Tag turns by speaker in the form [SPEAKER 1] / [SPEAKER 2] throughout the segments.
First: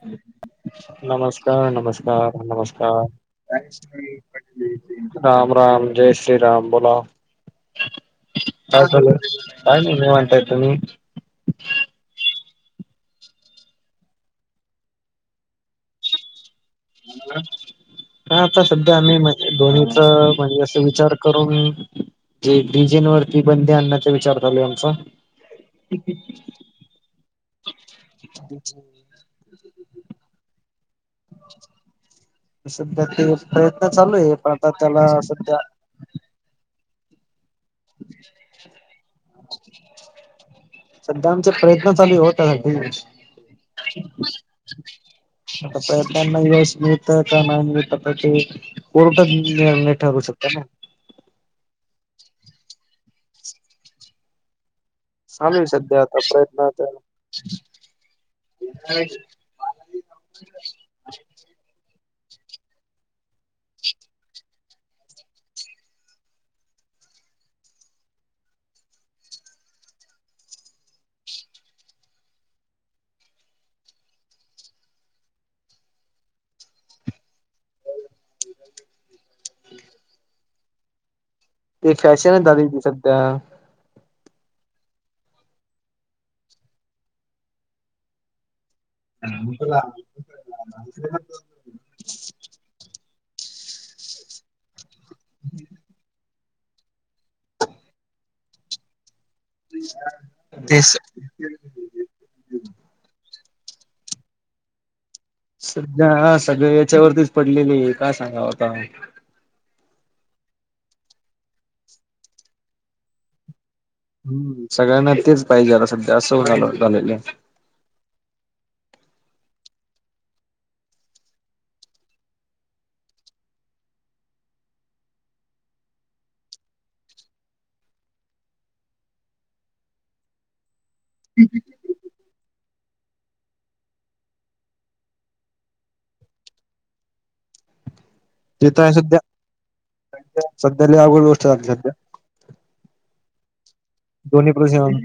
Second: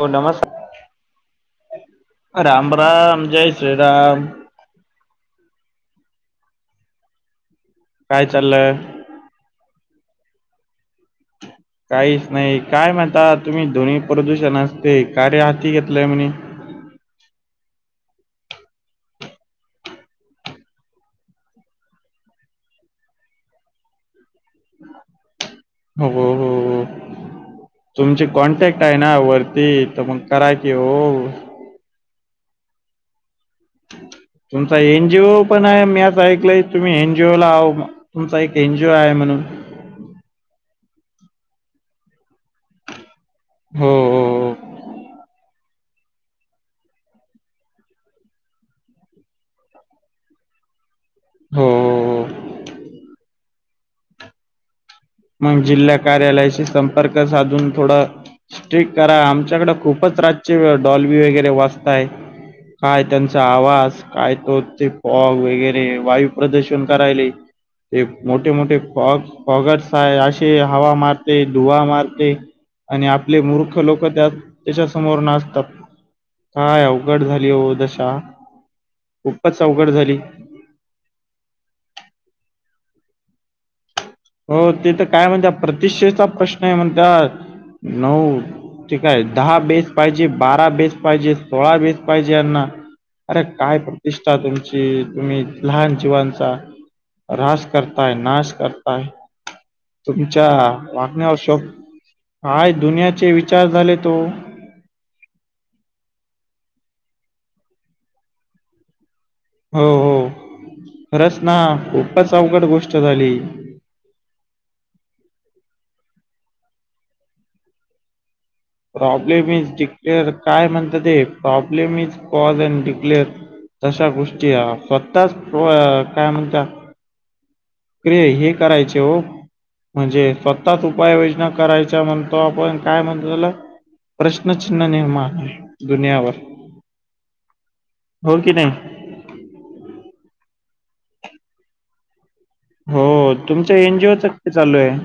[SPEAKER 1] हो नमस्कार
[SPEAKER 2] नमस्कार, नमस्कार, नमस्कार
[SPEAKER 1] रामराम जय श्रीराम
[SPEAKER 2] राम राम जय श्रीराम बोला. काय चाललंय? काय नाही निवांत आहे तुम्ही?
[SPEAKER 1] काहीच नाही काय म्हणता तुम्ही ध्वनी प्रदूषण असते कार्य हाती घेतलंय म्हणे.
[SPEAKER 2] हम् ह आता सध्या आम्हीण दोन्हीच म्हणजे अस विचार करून. जे डीजेन वरती बंदी आणण्याचा विचार चालू आहे आमचा
[SPEAKER 1] हो हो तुमचे कॉन्टॅक्ट आहे. वरती त मग कय क हो
[SPEAKER 2] सध्या ते प्रयत्न चालू आहे पण आता
[SPEAKER 1] तुमचा
[SPEAKER 2] त्याला
[SPEAKER 1] एनजीओ
[SPEAKER 2] सध्या
[SPEAKER 1] पण मी आ ऐकलंय तुम्ही एनजीओ ला आ तुमचा एक एनजीओ आहे म्हणून
[SPEAKER 2] सध्या आमचा प्रयत्न चालू हो त्यासाठी
[SPEAKER 1] हो हो
[SPEAKER 2] आता प्रयत्नाना यश मिळत का नाही मिळत. कोर्ट च निर्णय ठरू शकता.
[SPEAKER 1] हो
[SPEAKER 2] चालू
[SPEAKER 1] मग
[SPEAKER 2] आहे
[SPEAKER 1] जिल्हा
[SPEAKER 2] सध्या आता
[SPEAKER 1] कार्यालयाशी
[SPEAKER 2] प्रयत्न ते
[SPEAKER 1] संपर्क साधून थोडं स्टक करा आमच्याकडे खूपच राातची वेळ डॉलवी वगैरे वाचताय काय त्यांचा आवाज काय तो ते फॉग वगैरे वायू प्रदूषण करायले ते मोठे मोठे फॉग पॉगस य असे हवा मारते धुवा मारते. आणि आपले मूर्ख लोक त्या त्याच्या समोर नाचतात काय अघड झाली हो दशा खूपच अवघड झाली.
[SPEAKER 2] ते फॅशनच झाली ती सध्या
[SPEAKER 1] हो ते तर काय म्हणत प्रति्क्षेचा प्रश्न आहे म्हणत नऊ ठीक आहे दहा बेस पाहिजे बारा बेस पाहिजे. सोळा बीेत पाहिजे यांना अरे काय प्रतिष्ठा तुमची तुम्ही लहान जीवांचा रास करताय नाश करताय. तुम्हच्या
[SPEAKER 2] तेच
[SPEAKER 1] वाटण्या असो काय दुनियाचे विचार झाले तो
[SPEAKER 2] सध्या हा सगळ याच्यावरतीच पडलेली आहे काय सांगा आता
[SPEAKER 1] हो हो खरच ना खूपच अवघड गोष्ट झाली.
[SPEAKER 2] हम्म सगळ्यांना तेच पाहिजे आता सध्या असं झा झालेलं आहे.
[SPEAKER 1] प्रॉब्लेम इज डिक्लेअर काय म्हणत ते problem is cause and declare तशा गोष्टी स्वतःच काय म्हणत. के हे करायचे हो म्हणजे स्वतःच उपाययोजना करायच्या म्हणतो आपण काय म्हणतो त्याला प्रश्नचिन्ह निर्मा आहे दुनियावर हो की
[SPEAKER 2] तेिथ
[SPEAKER 1] नाही
[SPEAKER 2] आहे सध्या सध्याला अघोड गोष्ट झाली सध्या
[SPEAKER 1] हो तुमच.
[SPEAKER 2] दोन्ही प्रदूषण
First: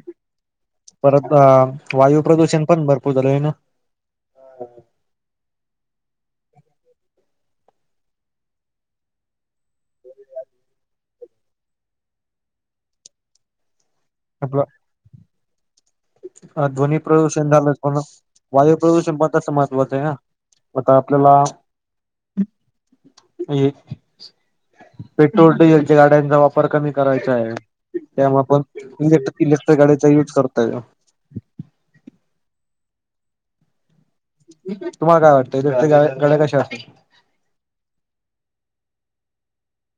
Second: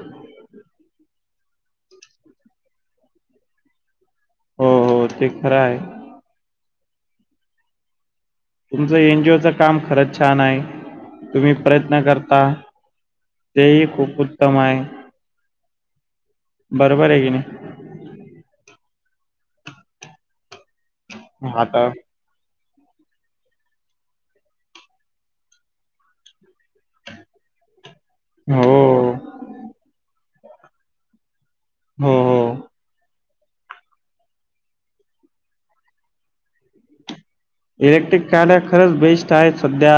[SPEAKER 2] परत वायू प्रदूषण पण भरपूर झाले आहे ना
[SPEAKER 1] पण ते खर आहे. तुमचं एन जी ओ चं काम खरंच छान हाय. तुम्ही प्रयत्न करता तेही खूप उत्तम हाय.
[SPEAKER 2] हा ध्वनी प्रदूषण झालं पण वायु प्रदूषण पण तसं महत्त्वाचं आहे ना. आता आपल्याला
[SPEAKER 1] आता
[SPEAKER 2] ए पेट्रोल, डिझेलच्या गाड्यांचा वापर कमी करायचा आहे. त्यामुळ आपण
[SPEAKER 1] हो,
[SPEAKER 2] इलेक् इलेक्ट्रिक गाडीचा युज करतोय.
[SPEAKER 1] हो हो.
[SPEAKER 2] तुम्हाला काय वाटतंय तर ते गाड्या गाड्या कशा असतील.
[SPEAKER 1] इलेक्ट्रिक गाड्या खरंच बेस्ट आहेत सध्या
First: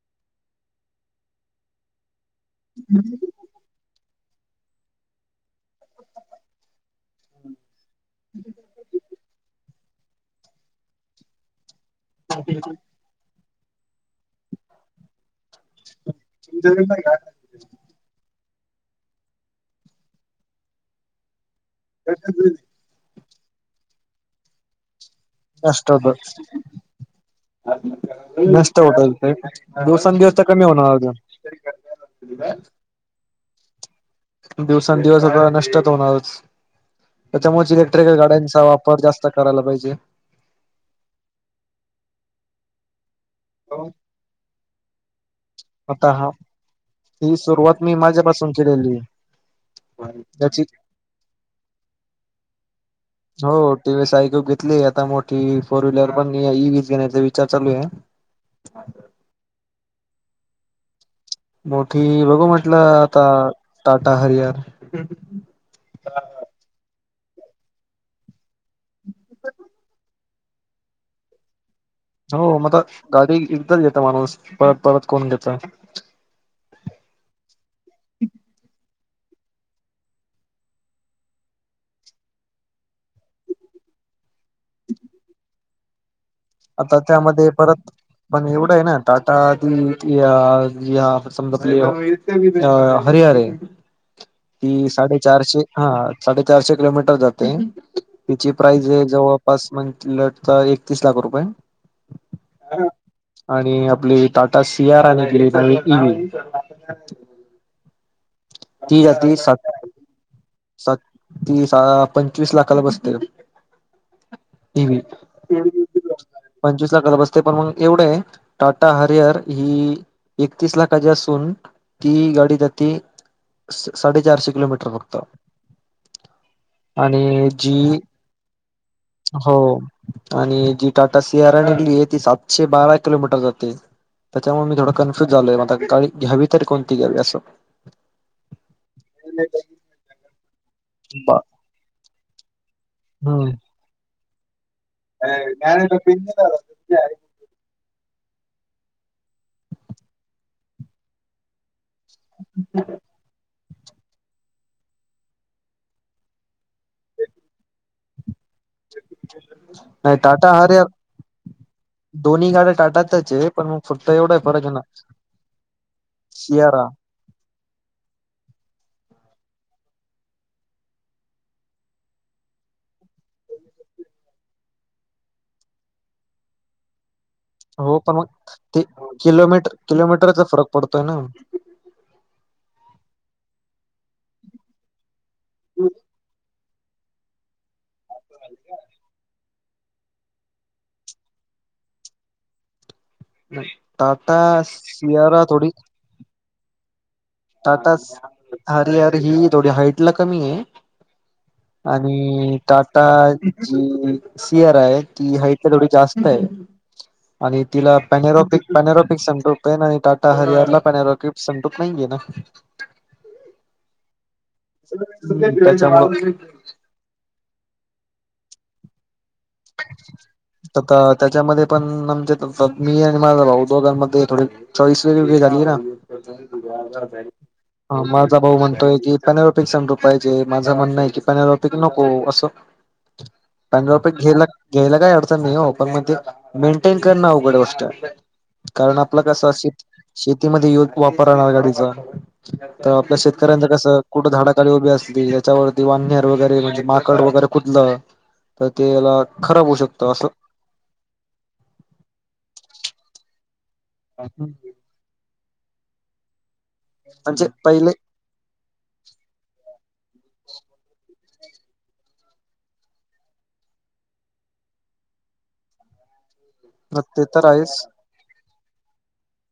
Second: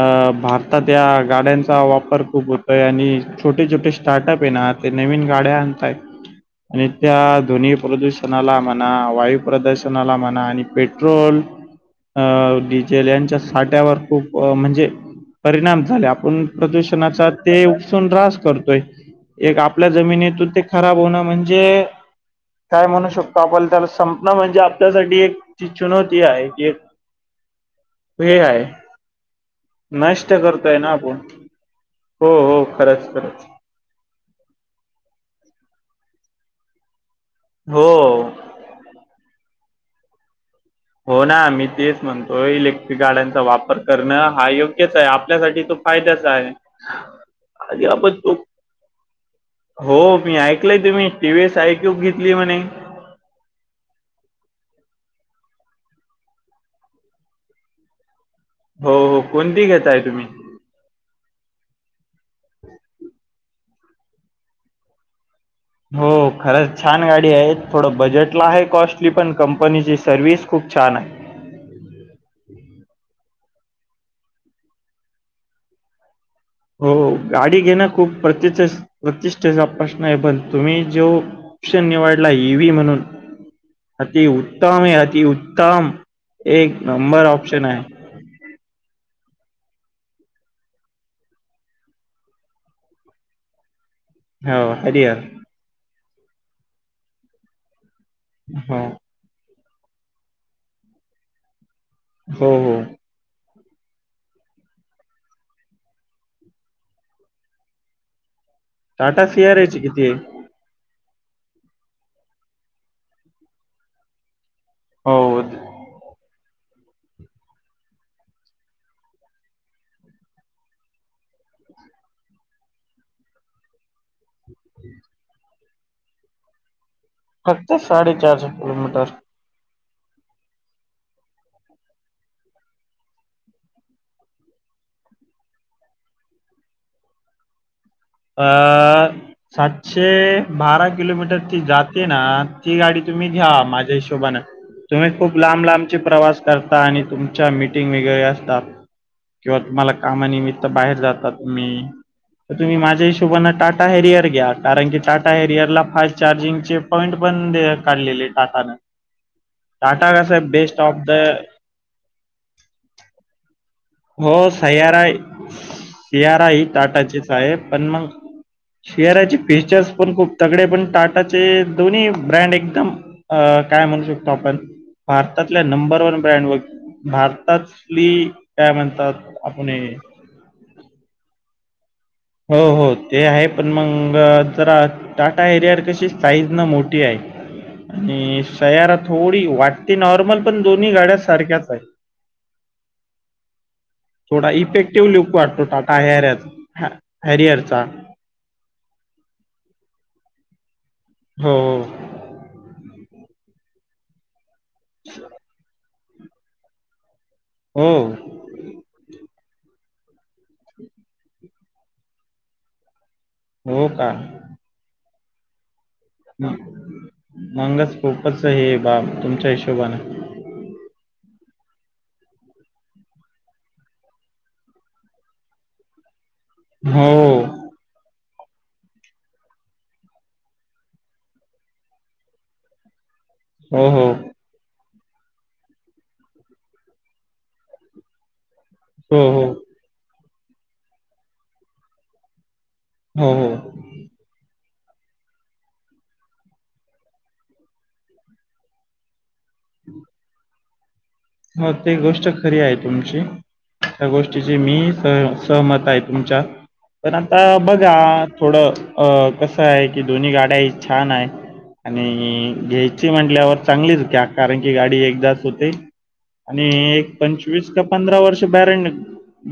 [SPEAKER 1] अ भारतात या गाड्यांचा वापर खूप होतोय आणि छोटी छोटी स्टार्टअप आहे ना ते नवीन गाड्या आणतायत आणि त्या दोनी प्रदूषणाला म्हणा वायू प्रदूषणाला म्हणा आणि पेट्रोल अ डीजेल यांच्या साठ्यावर खूप म्हणजे परिणाम झालय आपण प्रदूषणाचा ते उपसून रास करतोय एक आपल्या जमिनीतून ते खराब होणं म्हणजे
[SPEAKER 2] [unintelligible]
[SPEAKER 1] काय म्हणू शकतो आपण त्याला संपण म्हणजे आपल्यासाठी एक जी
[SPEAKER 2] असतात?
[SPEAKER 1] चुनवती आहे की एक हेे हाय
[SPEAKER 2] नष्ट होत ते
[SPEAKER 1] नष्ट
[SPEAKER 2] दिवसांदिवस तर कमी
[SPEAKER 1] करतोय ना
[SPEAKER 2] होणार
[SPEAKER 1] आपण.
[SPEAKER 2] अजून
[SPEAKER 1] हो हो खरंच खरंच.
[SPEAKER 2] दिवसांंनदिवस आता नष्टच होणारचा त्याच्यामुळे
[SPEAKER 1] हो.
[SPEAKER 2] इलेक्ट्रिकल गाड्यांचा वापर जास्त करायला पाहिजे.
[SPEAKER 1] हो ना मी तेच म्हणतोय इलेक्ट्रिक गाड्यांचा वापर करणं हा योग्यच हाय आपल्यासाठी तो
[SPEAKER 2] आता हा
[SPEAKER 1] फायदाचा आहे.
[SPEAKER 2] ही सुरुवात
[SPEAKER 1] आनी
[SPEAKER 2] मी
[SPEAKER 1] आपण तो
[SPEAKER 2] माझ्यापासून केलेली
[SPEAKER 1] हो मी
[SPEAKER 2] त्याची
[SPEAKER 1] ऐकलय तुम्ही T V S iQube घेतली म्हणे.
[SPEAKER 2] हो T V S iQube घेतली आता मोठी फोर व्हीलर पण ई व्ही च घेण्याचा विचार चालू आहे.
[SPEAKER 1] हो हो कोणती घेताय तुम्ही?
[SPEAKER 2] मोठी बघू म्हटलं आता टाटा हरियार.
[SPEAKER 1] हो खरंच छान गाडी आहे थोडं बजेटला आहे कॉस्टली पण कंपनीची सर्विस खूप छान आहे.
[SPEAKER 2] हो मता गाडी एकदाच घेत माणूस परत परत कोण घेत.
[SPEAKER 1] हो गाडी घेणं खूप प्रति प्रतिष्ठेचा प्रश्न आहे पण तुम्ही जो ऑप्शन निवडला ई व्ही म्हणून अतिउत्तम आहे अतिउत्तम एक
[SPEAKER 2] आता
[SPEAKER 1] नंबर
[SPEAKER 2] त्यामध्ये
[SPEAKER 1] ऑप्शन हाय.
[SPEAKER 2] परत पण एवढं आहे ना टाटा की इ यां इ या समजा आपली अ हरियार हे.
[SPEAKER 1] हो
[SPEAKER 2] ती
[SPEAKER 1] हरिहर
[SPEAKER 2] साडेचारशे हा साडेचारशे किलोमीटर जाते तिची
[SPEAKER 1] हो
[SPEAKER 2] प्राईज आहे जवळ पास मंथल तर एकतीस लाख रुपये
[SPEAKER 1] हो हो
[SPEAKER 2] आणि आपली टाटा सी यार [unintelligible] इ व्हि ती
[SPEAKER 1] टाटा
[SPEAKER 2] जाती सात
[SPEAKER 1] सियाराची किती आहे?
[SPEAKER 2] सात ती सा पंचवीस लाखाला बसते. E V.
[SPEAKER 1] हो
[SPEAKER 2] पंचवीस लाखाला बसते. पण मग एवढ टाटा हरियर ही एकतीस लाखाची असून ती गाडी जाती साडे चारशे किलोमीटर फक्त. आणि जी
[SPEAKER 1] फक्त साडे चारशे किलोमीटर.
[SPEAKER 2] हो आणि जी टाटा सियार आहे ती सातशे बारा किलोमीटर जाते. त्याच्यामुळ मी थोडा कन्फ्यूज झालोय म आता गावी घ्यावी तर कोणती घ्यावी असं
[SPEAKER 1] अ सातशे बारा किलोमीटर ती जाते ना ती गाडी तुम्ही घ्या
[SPEAKER 2] हम्म
[SPEAKER 1] माझ्या हिशोबान तुम्ही खूप लांब लांबचे प्रवास करता आणि तु मच्या मीटिंग वगैरे असतात किंवा तुम्हाला कामानिमित्त बाहेर जातात तुम्ही. तुम्ही माझ हशोबा टाटा हेरियर घ्या कारण की टाटा हेरियर ला फास्ट चार्जिंग चे पॉइंट पण द काढलेली टाटा न टाटा
[SPEAKER 2] नाही
[SPEAKER 1] कसं बेस्ट
[SPEAKER 2] अरे
[SPEAKER 1] ऑफ द
[SPEAKER 2] दोन्ही गाड्या टाटतच आहे पणग
[SPEAKER 1] हो सयारा सियाारा ही
[SPEAKER 2] सियारा
[SPEAKER 1] ताटाचेच आहे पण मग शेअराचे फीचर्स पण खूप तगडे पण टाटाचे दोन्ही ब्रँड एकदम. अ काय म्हणू शकतो आपण भारतातल्या नंबर वन ब्रँडवर भार
[SPEAKER 2] हो पण मग
[SPEAKER 1] तली.
[SPEAKER 2] ते किलोमीटर किलोमीटरचा फरक पडतोय ना.
[SPEAKER 1] हो हो ते आहे पण मग, मग जरा टाटा एरियार कशी साइज न मोठी आहे. आणि सयारा थोडी वाटते नॉर्मल पण दोन्ही गाड्या सारख्याच आहे.
[SPEAKER 2] टाटा
[SPEAKER 1] थोडा इफेक्टिव्ह लुक
[SPEAKER 2] सियारा
[SPEAKER 1] वाटतो
[SPEAKER 2] थोडी
[SPEAKER 1] टाटा हर्यात.
[SPEAKER 2] टाटा अरे अरे ही थोडी हाईट ला कमी आहे.
[SPEAKER 1] हो.
[SPEAKER 2] आणि टाटा जी सी आर आहे ती हाट तर थोडी जास्त आहेआणि
[SPEAKER 1] हो,
[SPEAKER 2] तिला
[SPEAKER 1] हो,
[SPEAKER 2] पॅनेरॉप पॅरोपिक संमटूक ना आणि टाटा हरियारला पॅरोपिक संमटूक नाहीये ना.
[SPEAKER 1] हो का?
[SPEAKER 2] त्याच्यामुळं
[SPEAKER 1] मंगच खूपच हे बाब तुमच्या हिशोबान.
[SPEAKER 2] तर त्याच्यामध्ये पण म्हणजे मी आणि माझा भाऊ दोघांमध्ये थोडे चॉईस वेगवेगळी झाली ना.
[SPEAKER 1] हो
[SPEAKER 2] माझा भाऊ म्हणतोय की पॅनरॉपिक समरू पाहिजे. माझं म्हणणं आहे की पॅनॉपिक नको असं
[SPEAKER 1] [inaudible]
[SPEAKER 2] पेनॉरपिक
[SPEAKER 1] हो
[SPEAKER 2] घ्यायला घ्यायला काही अडचण नाही. ऑफर मध्येच मेंटेन कर ना उघड गोष्ट. कारण आपलं
[SPEAKER 1] हो
[SPEAKER 2] कसं अस शेती शेतीमध्ये य वापरणार गाडीचा. तर आपल्या
[SPEAKER 1] हो हो
[SPEAKER 2] शेतकऱ्यांच कसं कुठं झाडाखाली उभी असली त्याच्यावरती वानहेर वगैरे म्हणजे माकड वगैरे कुदलं. तेला खराब होऊ शकतं असं.
[SPEAKER 1] हो ते गोष्ट खरी आहे तुमची त्या गोष्टीची मी स सहमत आहे तुमच्या पण आता
[SPEAKER 2] म्हणजे पहिले
[SPEAKER 1] बघा. थोडं अ कसं आहे की दोन्ही गाड्याही छान आहेत. आणि घ्यायची म्हटल्यावर चांगलीच घ्या कारण की गाडी एकदाच होते. आणि एक
[SPEAKER 2] ते तर
[SPEAKER 1] पंचवीस
[SPEAKER 2] आहेच
[SPEAKER 1] का पंधरा वर्ष बॅरंट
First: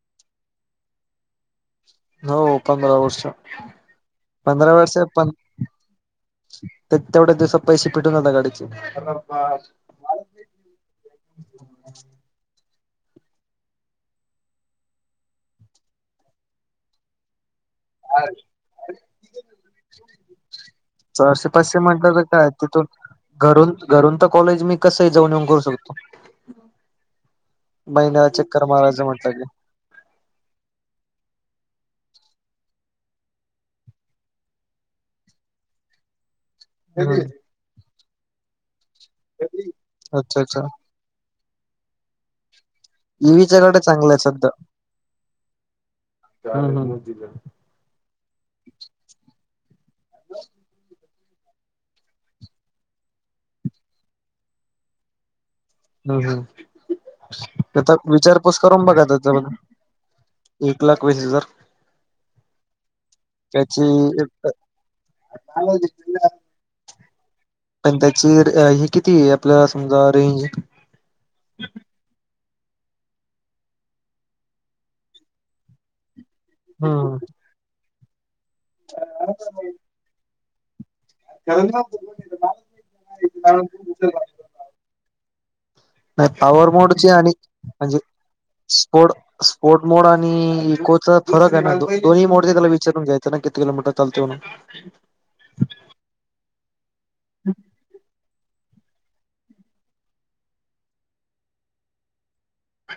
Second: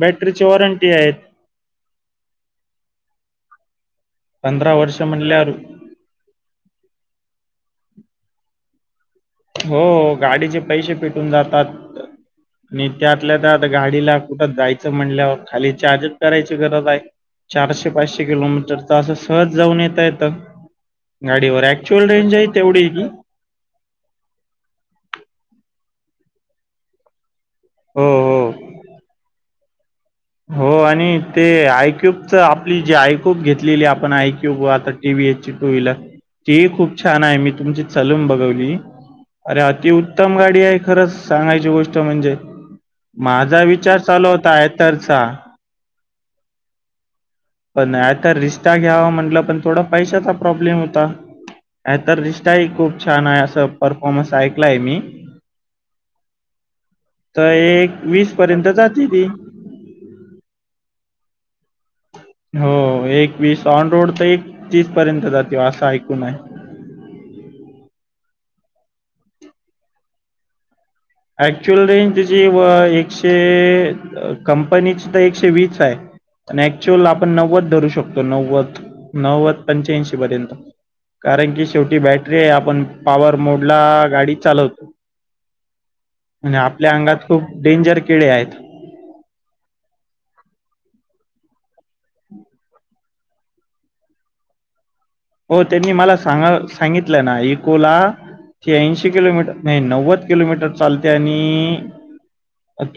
[SPEAKER 1] बॅटरीची वॉरंटी आहेत.
[SPEAKER 2] हो पंधरा वर्ष पंधरा वर्ष प ते तेवढ्या दिवसात पैसे फिटून जाता गाडीचे.
[SPEAKER 1] हो गाडीचे पैसे फिटून जातात. आणि त्यातल्या त्यात गाडीला कुठं जायचं म्हणल्यावर खाली चार्जच करायची गरज आहे. चारशे पाचशे किलोमीटर तर असं सहज जाऊन येता येत.
[SPEAKER 2] चारशे
[SPEAKER 1] गाडीवर
[SPEAKER 2] पाचशे
[SPEAKER 1] ऍक्च्युअल
[SPEAKER 2] म्हटलं तर
[SPEAKER 1] रेंज आहे
[SPEAKER 2] काय तिथून
[SPEAKER 1] तेवढी.
[SPEAKER 2] घरून घरून तर कॉलेज मी कसही जाऊन येऊन करू शकतो.
[SPEAKER 1] हो
[SPEAKER 2] महिन्याला
[SPEAKER 1] हो
[SPEAKER 2] चक्कर मारायचं म्हटलं की.
[SPEAKER 1] हो आणि ते आयक्यूबच आपली जे आयक्यूब घेतलेली आपण आयक्यूब आताते टी वी एचची टू व्हहीलर. ती खूप
[SPEAKER 2] की
[SPEAKER 1] छान आहे मी तुमची चालून बघवली अरे अतिउत्तम
[SPEAKER 2] अच्छा अच्छा
[SPEAKER 1] गाडी आहे खरंच. सांगायची गोष्ट म्हणजे
[SPEAKER 2] ईव्हीच्या
[SPEAKER 1] माझा
[SPEAKER 2] गाड्या
[SPEAKER 1] विचार
[SPEAKER 2] चांगल्या
[SPEAKER 1] चालू
[SPEAKER 2] आहेत
[SPEAKER 1] होता [unintelligible] तरचा.
[SPEAKER 2] हा नान [unintelligible]
[SPEAKER 1] पण आता रिश्ता घ्यावा म्हटलं पण थोडा पैशाचा प्रॉब्लेम होता. तर रिश्ताही खूप छान आहे असं परफॉर्मन्स ऐकलाय मी.
[SPEAKER 2] हम
[SPEAKER 1] तर एक
[SPEAKER 2] हम
[SPEAKER 1] वीस
[SPEAKER 2] विचारपूस
[SPEAKER 1] पर्यंत
[SPEAKER 2] करून बघा
[SPEAKER 1] जाते ती
[SPEAKER 2] त्याच्याब एक लाख वीस हजार.
[SPEAKER 1] हो एक वीस
[SPEAKER 2] त्याची
[SPEAKER 1] ऑन रोड तर एक तीस पर्यंत जाते असं ऐकून आहे.
[SPEAKER 2] पण त्याची हे किती आहे आपला समजा रेंज.
[SPEAKER 1] ऍक्च्युअल रेंज तची व एकशे कंपनीची तर एकशे वीस आहे. आणि ऍक्च्युअल
[SPEAKER 2] हम्म
[SPEAKER 1] आपण नव्वद धरू शकतो. नव्वद नव्वद पंच्याऐंशी पर्यंत. कारण की शेवटी बॅटरी आहे आपण पॉवर मोड ला गाडी चालवतो.
[SPEAKER 2] नाही
[SPEAKER 1] आणि
[SPEAKER 2] पावर
[SPEAKER 1] आपल्या
[SPEAKER 2] मोडची
[SPEAKER 1] अंगात
[SPEAKER 2] आणि
[SPEAKER 1] खूप
[SPEAKER 2] म्हणजे
[SPEAKER 1] डेंजर किडे आहेत
[SPEAKER 2] स्पोर्ट स्पोर्ट मोड आणि इकोचा फरक आहे ना. दोन्ही मोडचे त्याला विचारून घ्यायचं. त्या ना किती किलोमीटर चालते म्हणून.
[SPEAKER 1] हो त्यांनी मला सांग सांगितलं ना इकोला ही ऐंशी किलोमीटर नाही नव्वद किलोमीटर चालते आणि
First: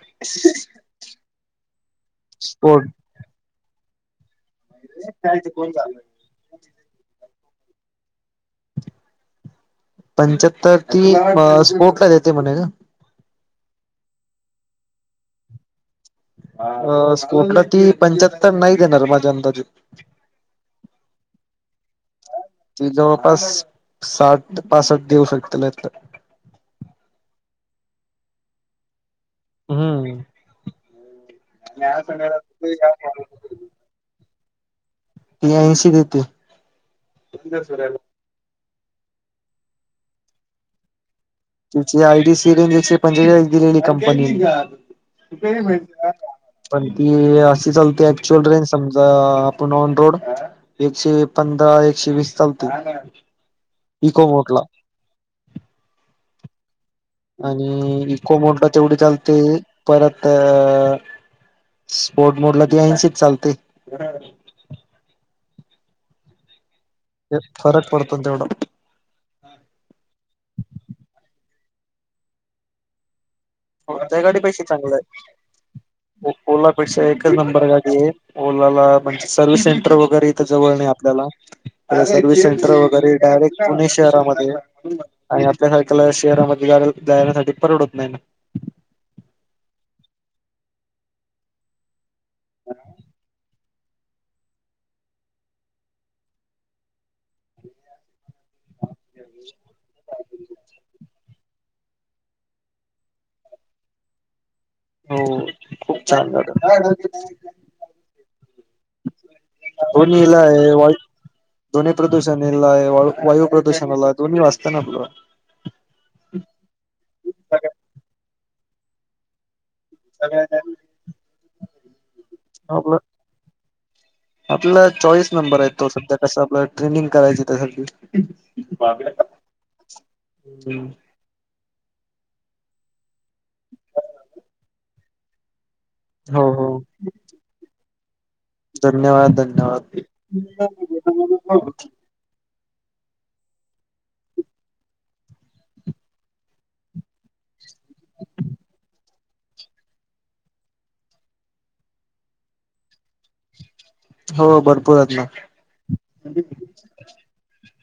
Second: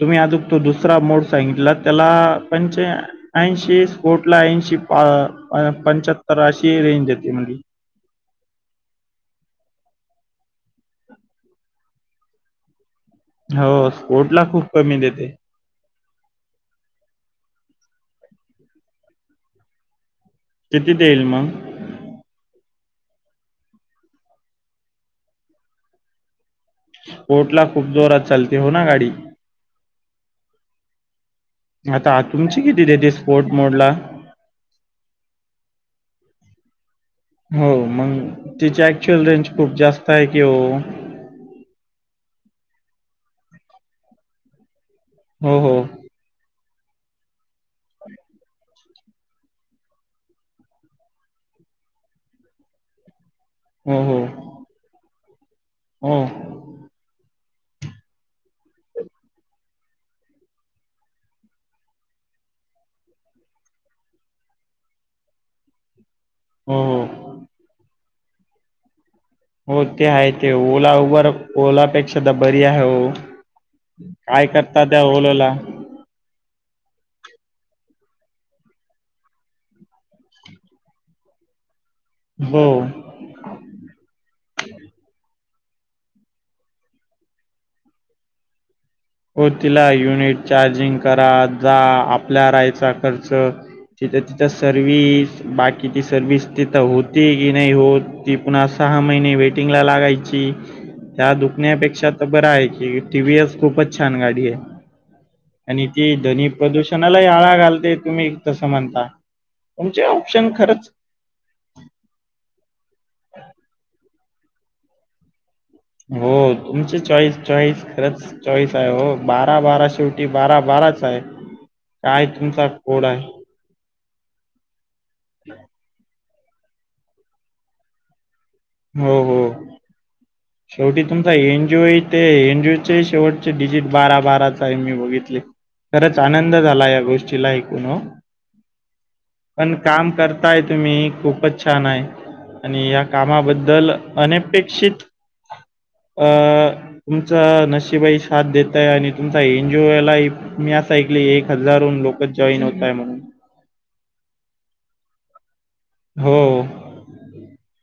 [SPEAKER 1] तुम्ही अजून तो दुसरा मोड सांगितला त्याला पं
[SPEAKER 2] स्पोर्ट
[SPEAKER 1] ऐंशी कोटला ऐंशी पंचाहत्तर अशी रेंज येते म्हणली.
[SPEAKER 2] पंच्याहत्तर स्पोर्टला देते म्हणे ना.
[SPEAKER 1] हो स्पोर्ट ला खूप कमी देते.
[SPEAKER 2] अ स्पोर्ट ला ती पंच्याहत्तर नाही देणार माझ्या अंदाजे.
[SPEAKER 1] किती देईल मग
[SPEAKER 2] ती जवळपास साठ पासठ देऊ शकते.
[SPEAKER 1] स्पोर्ट ला खूप जोरात चालते हो ना गाडी.
[SPEAKER 2] हम्म.
[SPEAKER 1] आता तुमची किती देते स्पोर्ट मोड ला?
[SPEAKER 2] ती ऐंशी देते.
[SPEAKER 1] हो मग तिची ऍक्च्युअल रेंज खूप जास्त आहे की हो.
[SPEAKER 2] तिचि आयडी सी रेंजची एकशे पंचेचाळीस दिलेली कंपनीने.
[SPEAKER 1] हो हो
[SPEAKER 2] पण ती अशी चालते ऍक्च्युअल रेंज समजा आपण ऑन रोड एकशे पंधरा एकशे वीस चालते. इको मोडला
[SPEAKER 1] हो हो ह.
[SPEAKER 2] आणि इको मोडला तेवढी चालते परत अ स्पोर्ट मोड ला ती ऐंशीच चालते.
[SPEAKER 1] हो हो.
[SPEAKER 2] ते फरक पडतो तेवढं.
[SPEAKER 1] हो ते आहे ते ओला उबर ओलापेक्षा बरी आहे हो.
[SPEAKER 2] त्या गाडी
[SPEAKER 1] काय
[SPEAKER 2] पैसे
[SPEAKER 1] करता
[SPEAKER 2] चांगला
[SPEAKER 1] त्या ओलाला?
[SPEAKER 2] ओला पेक्षा एकच नंबर गाडी आहे. ओलाला म्हणजे सर्वि्हस सेंटर वगैरे इथं जवळ नाही आपल्याला. सर्विस
[SPEAKER 1] हो
[SPEAKER 2] सेंटर वगैरे डायरेक्ट पुणे शहरामध्ये आणि आपल्यासारख्याला शहरामध्ये जा जाण्यासाठी परवडत नाही ना.
[SPEAKER 1] हो तिला युनिट चार्जिंग करा जा आपल्या राहायचा खर्च तिथे तिथं सर्विस बाकीची सर्विस तिथं होती की नाही होत. ती पुन्हा सहा महिने वेटिंगला लागायची. त्या दुखण्यापेक्षा तर बरं आहे की टी व्हीएस खूपच छान गाडी आहे.
[SPEAKER 2] हो
[SPEAKER 1] आणि
[SPEAKER 2] खूप
[SPEAKER 1] ती
[SPEAKER 2] छान
[SPEAKER 1] ध्वनी
[SPEAKER 2] गाड
[SPEAKER 1] प्रदूषणालाही आळा घालते तुम्ही तसं म्हणता. तुमचे
[SPEAKER 2] दोन्हीला
[SPEAKER 1] ऑप्शन
[SPEAKER 2] आहे
[SPEAKER 1] खरंच
[SPEAKER 2] वाय ध्वनी प्रदूषणाला वायू प्रदूषणाला दोन्ही वाचतना आपलं.
[SPEAKER 1] हो तुमची चॉईस चॉईस खरच चॉईस आहे बारा बा शेवटी बारा बाराच आहे काय तुमचा
[SPEAKER 2] आपलं
[SPEAKER 1] कोड आहे?
[SPEAKER 2] आपला चॉईस नंबर आहे तो सध्या कस आपला ट्रेनिंग करायची त्यास बाब
[SPEAKER 1] हो हो शेवटी तुमचा एन जीओ ते एन जी ओचे शेवटचे डिजिट बारा बाराचा आहे मी बघितले. खरंच
[SPEAKER 2] हो
[SPEAKER 1] आनंद
[SPEAKER 2] हो
[SPEAKER 1] झाला या गोष्टीला ऐकून हो.
[SPEAKER 2] धन्यवाद
[SPEAKER 1] पण
[SPEAKER 2] धन्यवाद
[SPEAKER 1] काम करताय तुम्ही खूपच छान आहे. आणि या कामाबद्दल अनपेक्षित. अ तुमचा नशशीबाई साथ देतय आणि तुमचा एनजीओलाही मी असं ऐकलं एक हजारून लोक. जॉईन होतय म्हणून
[SPEAKER 2] हो भरपूर ना.
[SPEAKER 1] हो.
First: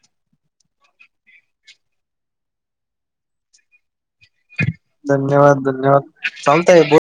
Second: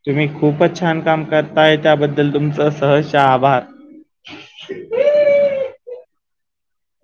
[SPEAKER 1] तुम्ही खूपच छान काम करताय त्याबद्दल तुमचा सहज आभार
[SPEAKER 2] धन्यवाद धन्यवाद चालताय ब